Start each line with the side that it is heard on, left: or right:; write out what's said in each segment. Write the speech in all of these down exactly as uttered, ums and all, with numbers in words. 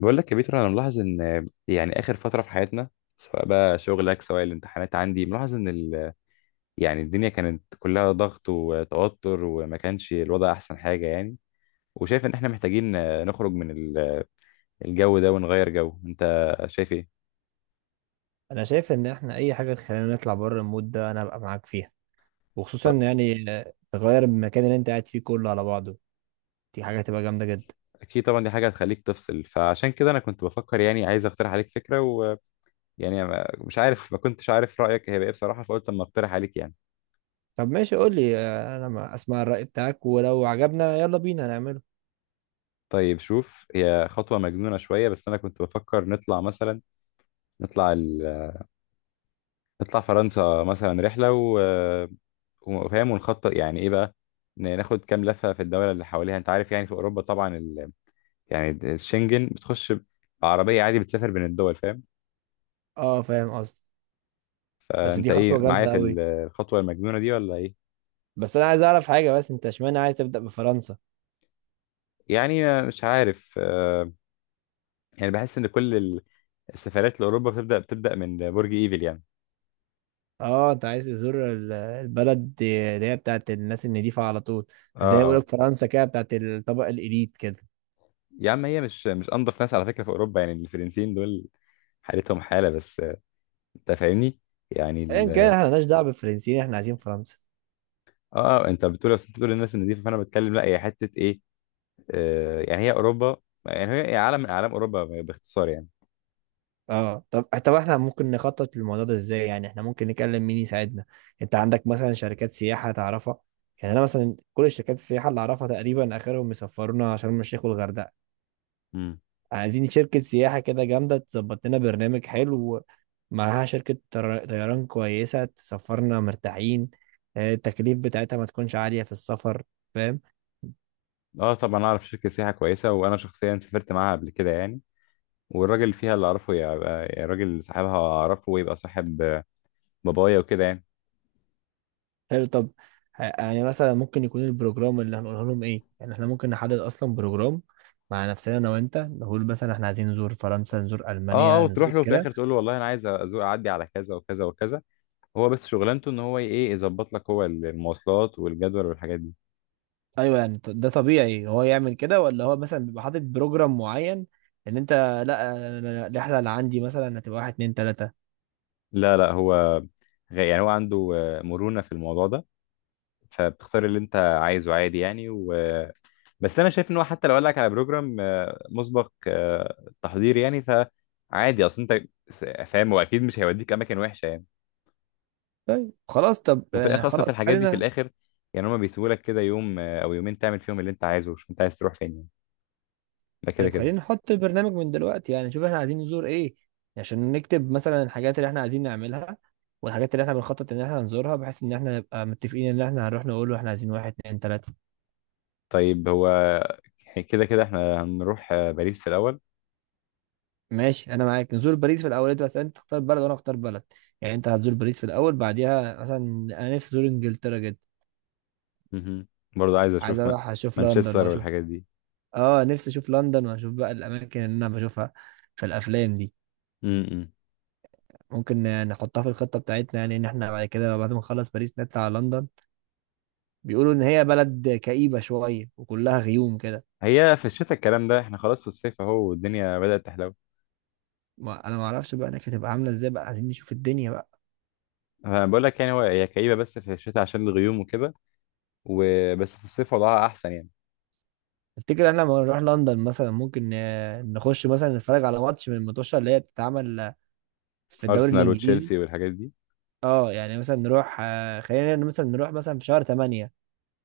left: بقول لك يا بيتر، انا ملاحظ ان يعني اخر فتره في حياتنا سواء بقى شغلك سواء الامتحانات، عندي ملاحظ ان ال... يعني الدنيا كانت كلها ضغط وتوتر، وما كانش الوضع احسن حاجه يعني. وشايف ان احنا محتاجين نخرج من ال- الجو ده ونغير جو. انت شايف ايه؟
right: انا شايف ان احنا اي حاجه تخلينا نطلع بره المود ده انا هبقى معاك فيها، وخصوصا يعني آه، تغير المكان اللي انت قاعد فيه كله على بعضه. دي حاجه هتبقى جامده جدا.
left: اكيد طبعا، دي حاجه هتخليك تفصل، فعشان كده انا كنت بفكر يعني، عايز اقترح عليك فكره ويعني ما- مش عارف، ما كنتش عارف رايك هيبقى ايه بصراحه، فقلت اما اقترح عليك يعني.
right: طب ماشي، قول لي آه، انا ما اسمع الراي بتاعك، ولو عجبنا يلا بينا نعمله.
left: طيب شوف، هي خطوه مجنونه شويه بس انا كنت بفكر نطلع مثلا، نطلع نطلع فرنسا مثلا رحلة و... وفاهم، ونخطط يعني ايه بقى. ن- ناخد كام لفة في الدولة اللي حواليها، انت عارف يعني في اوروبا طبعا ال... يعني الشنجن بتخش بعربية عادي، بتسافر بين الدول، فاهم.
right: اه، فاهم قصدي. بس
left: فانت
right: دي
left: ايه
right: خطوه
left: معايا
right: جامده
left: في ال-
right: قوي.
left: الخطوة المجنونة دي ولا ايه؟
right: بس انا عايز اعرف حاجه، بس انت اشمعنى عايز تبدا بفرنسا؟
left: يعني مش عارف، آه، يعني بحس ان كل ال- السفرات لاوروبا بتبدأ بتبدأ من برج ايفل يعني.
right: اه، انت عايز تزور ال- البلد دي- اللي هي بتاعت الناس النضيفه على طول. ده
left: اه،
right: يقول
left: اه،
right: لك فرنسا كده بتاعت الطبقه الاليت كده.
left: يا عم هي مش مش انضف ناس على فكرة في اوروبا، يعني الفرنسيين دول حالتهم حالة، بس آه، انت فاهمني يعني.
right: ان كان احنا مالناش دعوه بالفرنسيين، احنا عايزين فرنسا.
left: اه، انت بتقول، بس انت بتقول الناس النظيفه، فانا بتكلم لا هي حته ايه، آه يعني هي اوروبا، يعني هي هي عالم من اعلام اوروبا باختصار يعني.
right: اه، طب طب احنا ممكن نخطط للموضوع ده ازاي؟ يعني احنا ممكن نكلم مين يساعدنا؟ انت عندك مثلا شركات سياحة تعرفها؟ يعني انا مثلا كل شركات السياحة اللي اعرفها تقريبا اخرهم يسفرونا شرم الشيخ والغردقة.
left: امم.
right: عايزين شركة سياحة كده جامدة تظبط لنا برنامج حلو، معاها شركة طر- طيران كويسة تسفرنا مرتاحين. آه، التكليف بتاعتها ما تكونش عالية في السفر. فاهم؟
left: اه طبعا، اعرف شركه سياحه كويسه وانا شخصيا سافرت معاها قبل كده يعني، والراجل اللي فيها اللي اعرفه يبقى يعني راجل، صاحبها اعرفه ويبقى صاحب آه، بابايا وكده يعني.
right: حلو. طب، ه- يعني مثلا ممكن يكون البروجرام اللي هنقوله لهم ايه؟ يعني احنا ممكن نحدد اصلا بروجرام مع نفسنا انا وانت، نقول مثلا احنا عايزين نزور فرنسا، نزور
left: اه، اه،
right: المانيا،
left: وتروح
right: نزور
left: له في
right: كده.
left: الاخر تقول له والله انا عايز ازور، اعدي على كذا وكذا وكذا، هو بس شغلانته ان هو ايه، يظبط لك هو المواصلات والجدول والحاجات دي.
right: ايوه. يعني ط- ده طبيعي هو يعمل كده، ولا هو مثلا بيبقى حاطط بروجرام معين ان انت؟ لا أنا- أنا- الرحله اللي عندي مثلا هتبقى واحد اتنين تلاته.
left: لا لا هو غ- يعني هو عنده آه، مرونه في الموضوع ده، فبتختار اللي انت عايزه عادي يعني و... بس انا شايف ان هو حتى لو قال لك على بروجرام آه، مسبق آه، تحضير يعني، فعادي، اصل انت س- فاهم هو اكيد مش هيوديك اماكن وحشه يعني.
right: طيب خلاص. طب،
left: وفي
right: آه،
left: الاخر اصلا في
right: خلاص
left: الحاجات دي في
right: خلينا.
left: الاخر يعني هما بيسيبوا لك كده يوم آه، او يومين تعمل فيهم اللي انت عايزه، وشوف انت عايز تروح فين يعني. ده كده
right: طيب
left: كده.
right: خلينا نحط البرنامج من دلوقتي، يعني نشوف احنا عايزين نزور ايه، عشان نكتب مثلا الحاجات اللي احنا عايزين نعملها والحاجات اللي احنا بنخطط ان احنا نزورها، بحيث ان احنا نبقى متفقين ان احنا هنروح نقول له احنا عايزين واحد اتنين تلاتة.
left: طيب هو كده كده احنا هنروح آه، باريس في الاول.
right: ماشي انا معاك، نزور باريس في الاول. انت بس انت تختار بلد وانا اختار بلد. يعني انت هتزور باريس في الاول، بعديها مثلا انا نفسي ازور انجلترا جدا.
left: مهم. برضه عايز
right: عايز
left: اشوف ما-
right: اروح اشوف لندن
left: مانشستر
right: واشوف.
left: والحاجات دي.
right: اه، نفسي اشوف لندن واشوف بقى الاماكن اللي انا بشوفها في الافلام دي.
left: م -م.
right: ممكن نحطها في الخطة بتاعتنا، يعني ان احنا بعد كده بعد ما نخلص باريس نطلع على لندن. بيقولوا ان هي بلد كئيبه شويه وكلها غيوم كده.
left: هي في الشتاء الكلام ده، احنا خلاص في الصيف اهو والدنيا بدأت تحلو.
right: ما انا ما اعرفش بقى هناك هتبقى عامله ازاي، بقى عايزين نشوف الدنيا بقى.
left: أنا بقول لك يعني، هو هي كئيبه بس في الشتاء عشان الغيوم وكده، وبس في الصيف وضعها احسن يعني.
right: تفتكر احنا لما نروح لندن مثلا ممكن آه، نخش مثلا نتفرج على ماتش من الماتشات اللي هي بتتعمل آه، في الدوري
left: ارسنال
right: الانجليزي؟
left: وتشيلسي والحاجات دي.
right: اه. يعني مثلا نروح، آه، خلينا مثلا نروح مثلا في شهر تمانية.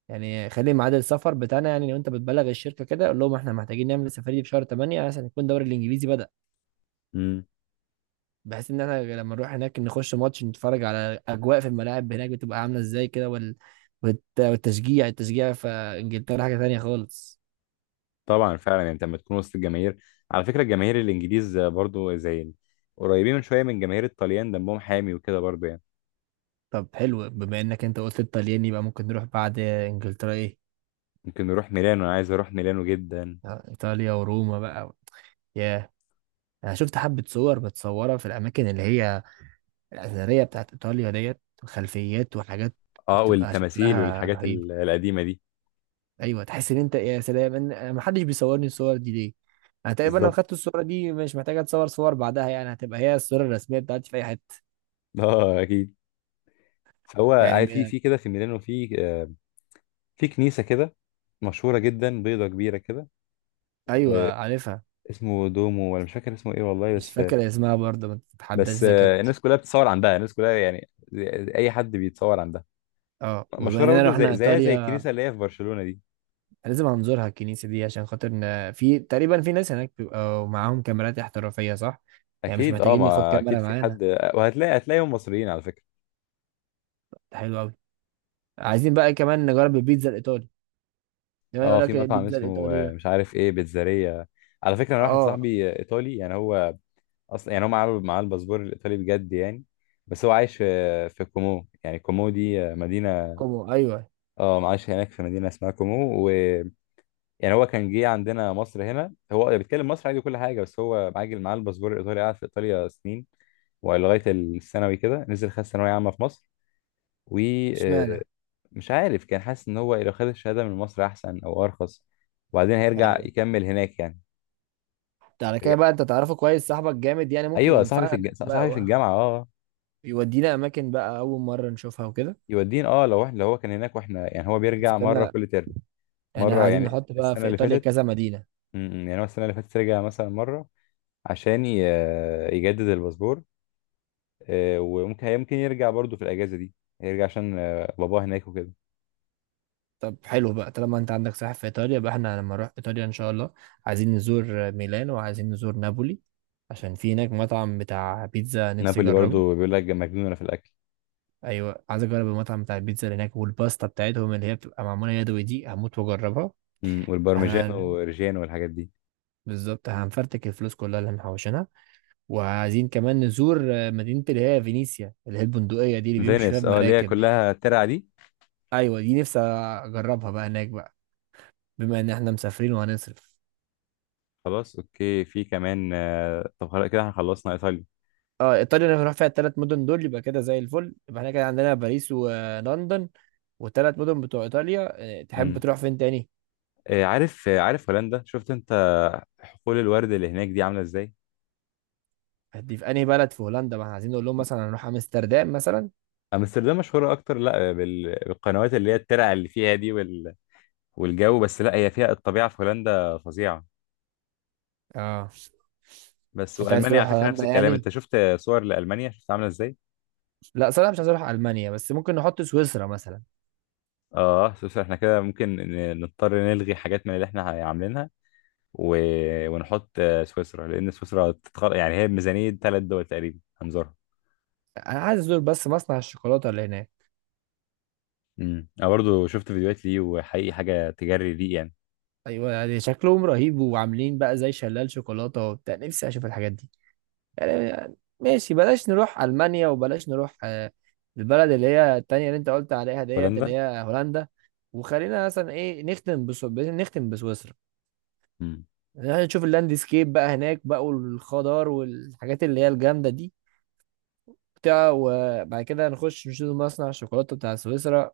right: يعني خلي ميعاد السفر بتاعنا، يعني لو انت بتبلغ الشركه كده قول لهم احنا محتاجين نعمل السفريه دي في شهر تمانية، عشان يكون الدوري الانجليزي بدأ.
left: امم.
right: بحيث ان احنا لما نروح هناك نخش ماتش نتفرج على اجواء في الملاعب هناك بتبقى عامله ازاي كده، وال... والت... والتشجيع التشجيع في انجلترا حاجه تانية خالص.
left: طبعا فعلا، يعني انت لما تكون وسط الجماهير، على فكره الجماهير الانجليز برضو زي ال- قريبين من شويه من جماهير الطليان، دمهم حامي وكده برضو يعني.
right: طب حلو، بما انك انت قلت الطليان يبقى ممكن نروح بعد انجلترا ايه؟
left: ممكن نروح ميلانو، انا عايز اروح ميلانو جدا.
right: آه، ايطاليا وروما بقى. ياه. انا شفت حبه صور متصوره في الاماكن اللي هي الاثريه بتاعت ايطاليا ديت، وخلفيات وحاجات
left: اه
right: بتبقى
left: والتماثيل
right: شكلها
left: والحاجات
right: رهيب.
left: ال- القديمه دي.
right: ايوه، تحس ان انت يا سلام، ان ما حدش بيصورني الصور دي ليه. انا تقريبا لو
left: بالظبط.
right: خدت الصوره دي مش محتاجه اتصور صور بعدها، يعني هتبقى هي الصوره الرسميه بتاعتي في اي حته.
left: اه اكيد. فهو
right: يعني.
left: عارف في
right: م-
left: في كده في ميلانو في آه، في كنيسه كده مشهوره جدا، بيضه كبيره كده، آه،
right: ايوه، عارفها.
left: اسمه دومو ولا مش فاكر اسمه ايه والله،
right: مش
left: بس
right: فاكر اسمها برضه، ما تتحداش
left: بس آه،
right: ذاكرتي.
left: الناس كلها بتتصور عندها، الناس كلها يعني زي- اي حد بيتصور عندها،
right: اه، وبما
left: مشهوره
right: اننا
left: برضه
right: رحنا
left: زي زيها زي
right: ايطاليا
left: الكنيسه اللي هي في برشلونه دي.
right: لازم هنزورها الكنيسه دي، عشان خاطر إن في تقريبا في ناس هناك بيبقوا معاهم كاميرات احترافيه، صح؟ يعني مش
left: اكيد اه،
right: محتاجين ناخد
left: ما اكيد
right: كاميرا
left: في
right: معانا.
left: حد، وهتلاقي هتلاقيهم مصريين على فكره.
right: ده حلو قوي. عايزين بقى كمان نجرب البيتزا الايطالي، دايما يقول
left: اه في
right: لك
left: مطعم
right: البيتزا
left: اسمه آه،
right: الايطاليه.
left: مش عارف ايه بيتزارية. على فكره انا واحد
right: اه،
left: صاحبي آه، ايطالي يعني، هو اصلا يعني هو معاه معاه الباسبور الايطالي بجد يعني، بس هو عايش في في كومو، يعني كومو دي آه، مدينه.
right: كومو، ايوه.
left: اه عايش هناك في مدينه اسمها كومو، و يعني هو كان جه عندنا مصر هنا، هو بيتكلم مصر عادي كل حاجه، بس هو عاجل معاه الباسبور الايطالي، قعد في ايطاليا سنين ولغايه الثانوي كده نزل خد ثانويه عامه في مصر.
right: اشمعنى؟
left: ومش عارف كان حاسس ان هو لو خد الشهاده من مصر احسن او ارخص، وبعدين هيرجع
right: ايوه.
left: يكمل هناك يعني.
right: ده على كده
left: يرجع-
right: بقى انت تعرفه كويس، صاحبك جامد يعني، ممكن
left: ايوه صاحبي في
right: ينفعنا
left: الج...
right: هناك بقى
left: صاحبي في
right: و-
left: الجامعه، اه.
right: يودينا اماكن بقى اول مره نشوفها وكده.
left: يودين اه، لو احنا لو هو كان هناك واحنا، يعني هو
right: اذا
left: بيرجع مره
right: كده،
left: كل ترم،
right: يعني
left: مره
right: عايزين
left: يعني
right: نحط بقى
left: السنه
right: في
left: اللي
right: ايطاليا
left: فاتت.
right: كذا مدينه.
left: م- م، يعني هو السنه اللي فاتت رجع مثلا مره عشان ي... يجدد الباسبور، آه، وممكن يمكن يرجع برضو في الاجازه دي، يرجع عشان آه، باباه هناك وكده.
right: طب حلو بقى، طالما انت عندك ساحل في ايطاليا بقى، احنا لما نروح ايطاليا ان شاء الله عايزين نزور ميلان وعايزين نزور نابولي، عشان في هناك مطعم بتاع بيتزا نفسي
left: نابولي
right: اجربه.
left: برضو بيقول لك مجنونه في الاكل.
right: ايوه، عايز اجرب المطعم بتاع البيتزا اللي هناك والباستا بتاعتهم اللي هي بتبقى معموله يدوي دي، هموت واجربها.
left: مم، والبارميجان
right: احنا
left: وريجيان والحاجات دي.
right: بالظبط هنفرتك الفلوس كلها اللي محوشينها. وعايزين كمان نزور آه، مدينة اللي هي فينيسيا اللي هي البندقية دي اللي بيمشي فيها
left: فينيس، اه اللي هي
right: بمراكب دي.
left: كلها ترع دي.
right: أيوة، دي نفسي أجربها بقى هناك بقى، بما إن إحنا مسافرين وهنصرف.
left: خلاص اوكي، في كمان آه، طب خلاص كده احنا خلصنا ايطاليا.
right: اه، ايطاليا اللي هنروح فيها التلات مدن دول يبقى كده زي الفل، يبقى احنا كده عندنا باريس ولندن والتلات مدن بتوع ايطاليا. آه، تحب
left: مم.
right: تروح فين تاني؟
left: آه، عارف آه، عارف هولندا، شفت انت حقول الورد اللي هناك دي عامله ازاي؟
right: هدي في انهي بلد في هولندا؟ ما احنا عايزين نقول لهم مثلا هنروح امستردام مثلا.
left: امستردام مشهوره اكتر لا بال- بالقنوات اللي هي الترع اللي فيها دي وال... والجو، بس لا هي فيها الطبيعه في هولندا فظيعه،
right: اه.
left: بس
right: انت عايز
left: والمانيا
right: تروح
left: على فكره نفس
right: هولندا
left: الكلام، انت
right: يعني؟
left: شفت صور لالمانيا شفت عامله ازاي.
right: لا، صراحة مش عايز اروح المانيا، بس ممكن نحط سويسرا مثلا.
left: اه بس احنا كده ممكن ن- نضطر نلغي حاجات من اللي احنا عاملينها و... ونحط آه، سويسرا، لان سويسرا تتخ... يعني هي بميزانية ثلاث دول تقريبا هنزورها.
right: انا عايز ازور بس مصنع الشوكولاتة اللي هناك.
left: امم، انا برضو شفت فيديوهات ليه، وحقيقي حاجة تجري ليه يعني.
right: ايوه، يعني شكلهم رهيب، وعاملين بقى زي شلال شوكولاته وبتاع، نفسي اشوف الحاجات دي. يعني يعني ماشي، بلاش نروح المانيا وبلاش نروح آه، البلد اللي هي التانية اللي انت قلت عليها ديت اللي
left: هولندا.
right: هي هولندا. وخلينا مثلا ايه، نختم بسو... نختم بسويسرا.
left: امم.
right: يعني نشوف اللاندسكيب بقى هناك بقى، والخضار والحاجات اللي هي الجامده دي بتاع، وبعد كده نخش نشوف مصنع الشوكولاته بتاع سويسرا،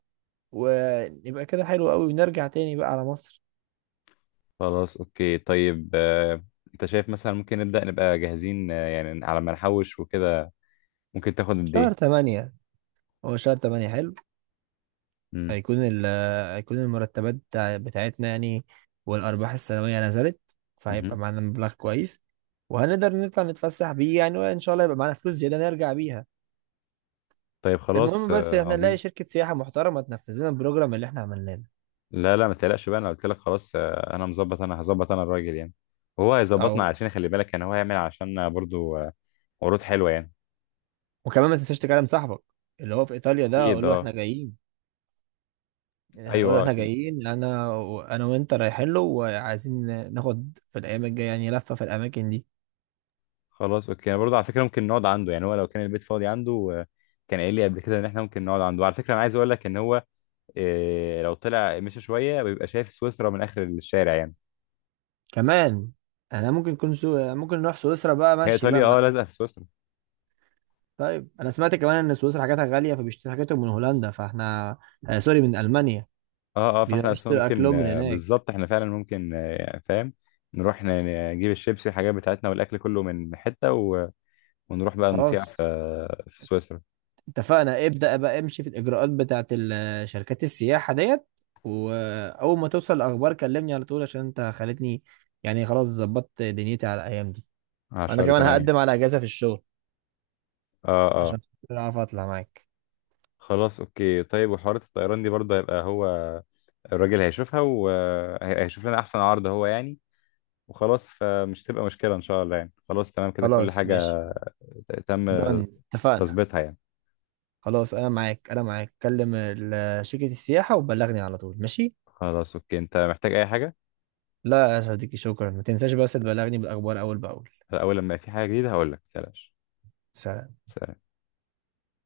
right: ونبقى كده حلو قوي ونرجع تاني بقى على مصر.
left: خلاص اوكي طيب، آه، انت شايف مثلا ممكن نبدأ نبقى جاهزين، آه، يعني على ما نحوش وكده، ممكن تاخد قد
right: شهر
left: ايه؟
right: تمانية. هو شهر تمانية حلو.
left: امم.
right: هيكون ال هيكون المرتبات بتاع- بتاعتنا يعني. والأرباح السنوية نزلت.
left: مهم.
right: فهيبقى معانا مبلغ كويس. وهنقدر نطلع نتفسح بيه يعني، وإن شاء الله يبقى معانا فلوس زيادة نرجع بيها.
left: طيب خلاص،
right: المهم بس
left: آه،
right: احنا نلاقي
left: عظيم.
right: شركة سياحة محترمة تنفذ لنا البروجرام اللي احنا عملناه ده.
left: لا لا، ما تقلقش بقى، انا قلت لك خلاص آه، انا مظبط انا هظبط انا الراجل يعني، وهو هيظبطنا.
right: أو.
left: علشان خلي بالك، يعني هو هيعمل عشان برضو آه، عروض حلوه يعني.
right: وكمان ما تنساش تكلم صاحبك اللي هو في إيطاليا ده،
left: اكيد
right: أقول له احنا
left: اه.
right: جايين. هقول له
left: ايوه آه،
right: احنا
left: اكيد.
right: جايين أنا وأنا وأنت رايحين له، وعايزين ناخد في الأيام الجاية يعني لفة في الأماكن دي.
left: خلاص اوكي، انا برضو على فكره ممكن نقعد عنده، يعني هو لو كان البيت فاضي عنده آه، كان قايل لي قبل كده ان احنا ممكن نقعد عنده. على فكره انا عايز اقول لك ان هو آه، لو طلع مشى شويه بيبقى شايف سويسرا من اخر الشارع يعني.
right: كمان احنا ممكن نكون سو... ممكن نروح سويسرا بقى
left: هي
right: ماشي بقى
left: ايطاليا
right: من.
left: اه لازقه في سويسرا.
right: طيب انا سمعت كمان ان سويسرا حاجاتها غاليه، فبيشتري حاجاتهم من هولندا، فاحنا، آه سوري، من المانيا.
left: اه اه، فاحنا اصلا
right: بيشتروا
left: ممكن
right: اكلهم من
left: آه،
right: هناك.
left: بالظبط، احنا فعلا ممكن آه، فاهم، نروح ن- نجيب الشيبسي والحاجات بتاعتنا والاكل كله من حته، ونروح بقى نسيع في
right: خلاص
left: في سويسرا.
right: اتفقنا. ابدا بقى، امشي في الاجراءات بتاعت ال- آه، شركات السياحه ديت. واول ما توصل الاخبار كلمني على طول، عشان انت خلتني يعني خلاص ظبطت دنيتي على الايام دي.
left: على
right: انا
left: شهر
right: كمان
left: تمانية.
right: هقدم على اجازه في الشغل
left: اه اه.
right: عشان خاطر اعرف اطلع معاك.
left: خلاص اوكي طيب، وحوارات الطيران دي برضه هيبقى هو الراجل هيشوفها، وهيشوف لنا احسن عرض هو يعني، وخلاص فمش تبقى مشكلة ان شاء الله يعني. خلاص تمام كده كل
right: خلاص ماشي.
left: حاجة ت- تم
right: دن. اتفقنا.
left: تظبيطها يعني.
right: خلاص انا معاك انا معاك، كلم ال- آه، شركه السياحه وبلغني على طول، ماشي.
left: خلاص اوكي، انت محتاج اي حاجة؟
right: لا يا صديقي، شكرا. ما تنساش بس تبلغني بالأخبار أول بأول.
left: اول لما في حاجة جديدة هقول لك، متقلقش.
right: سلام.
left: سلام.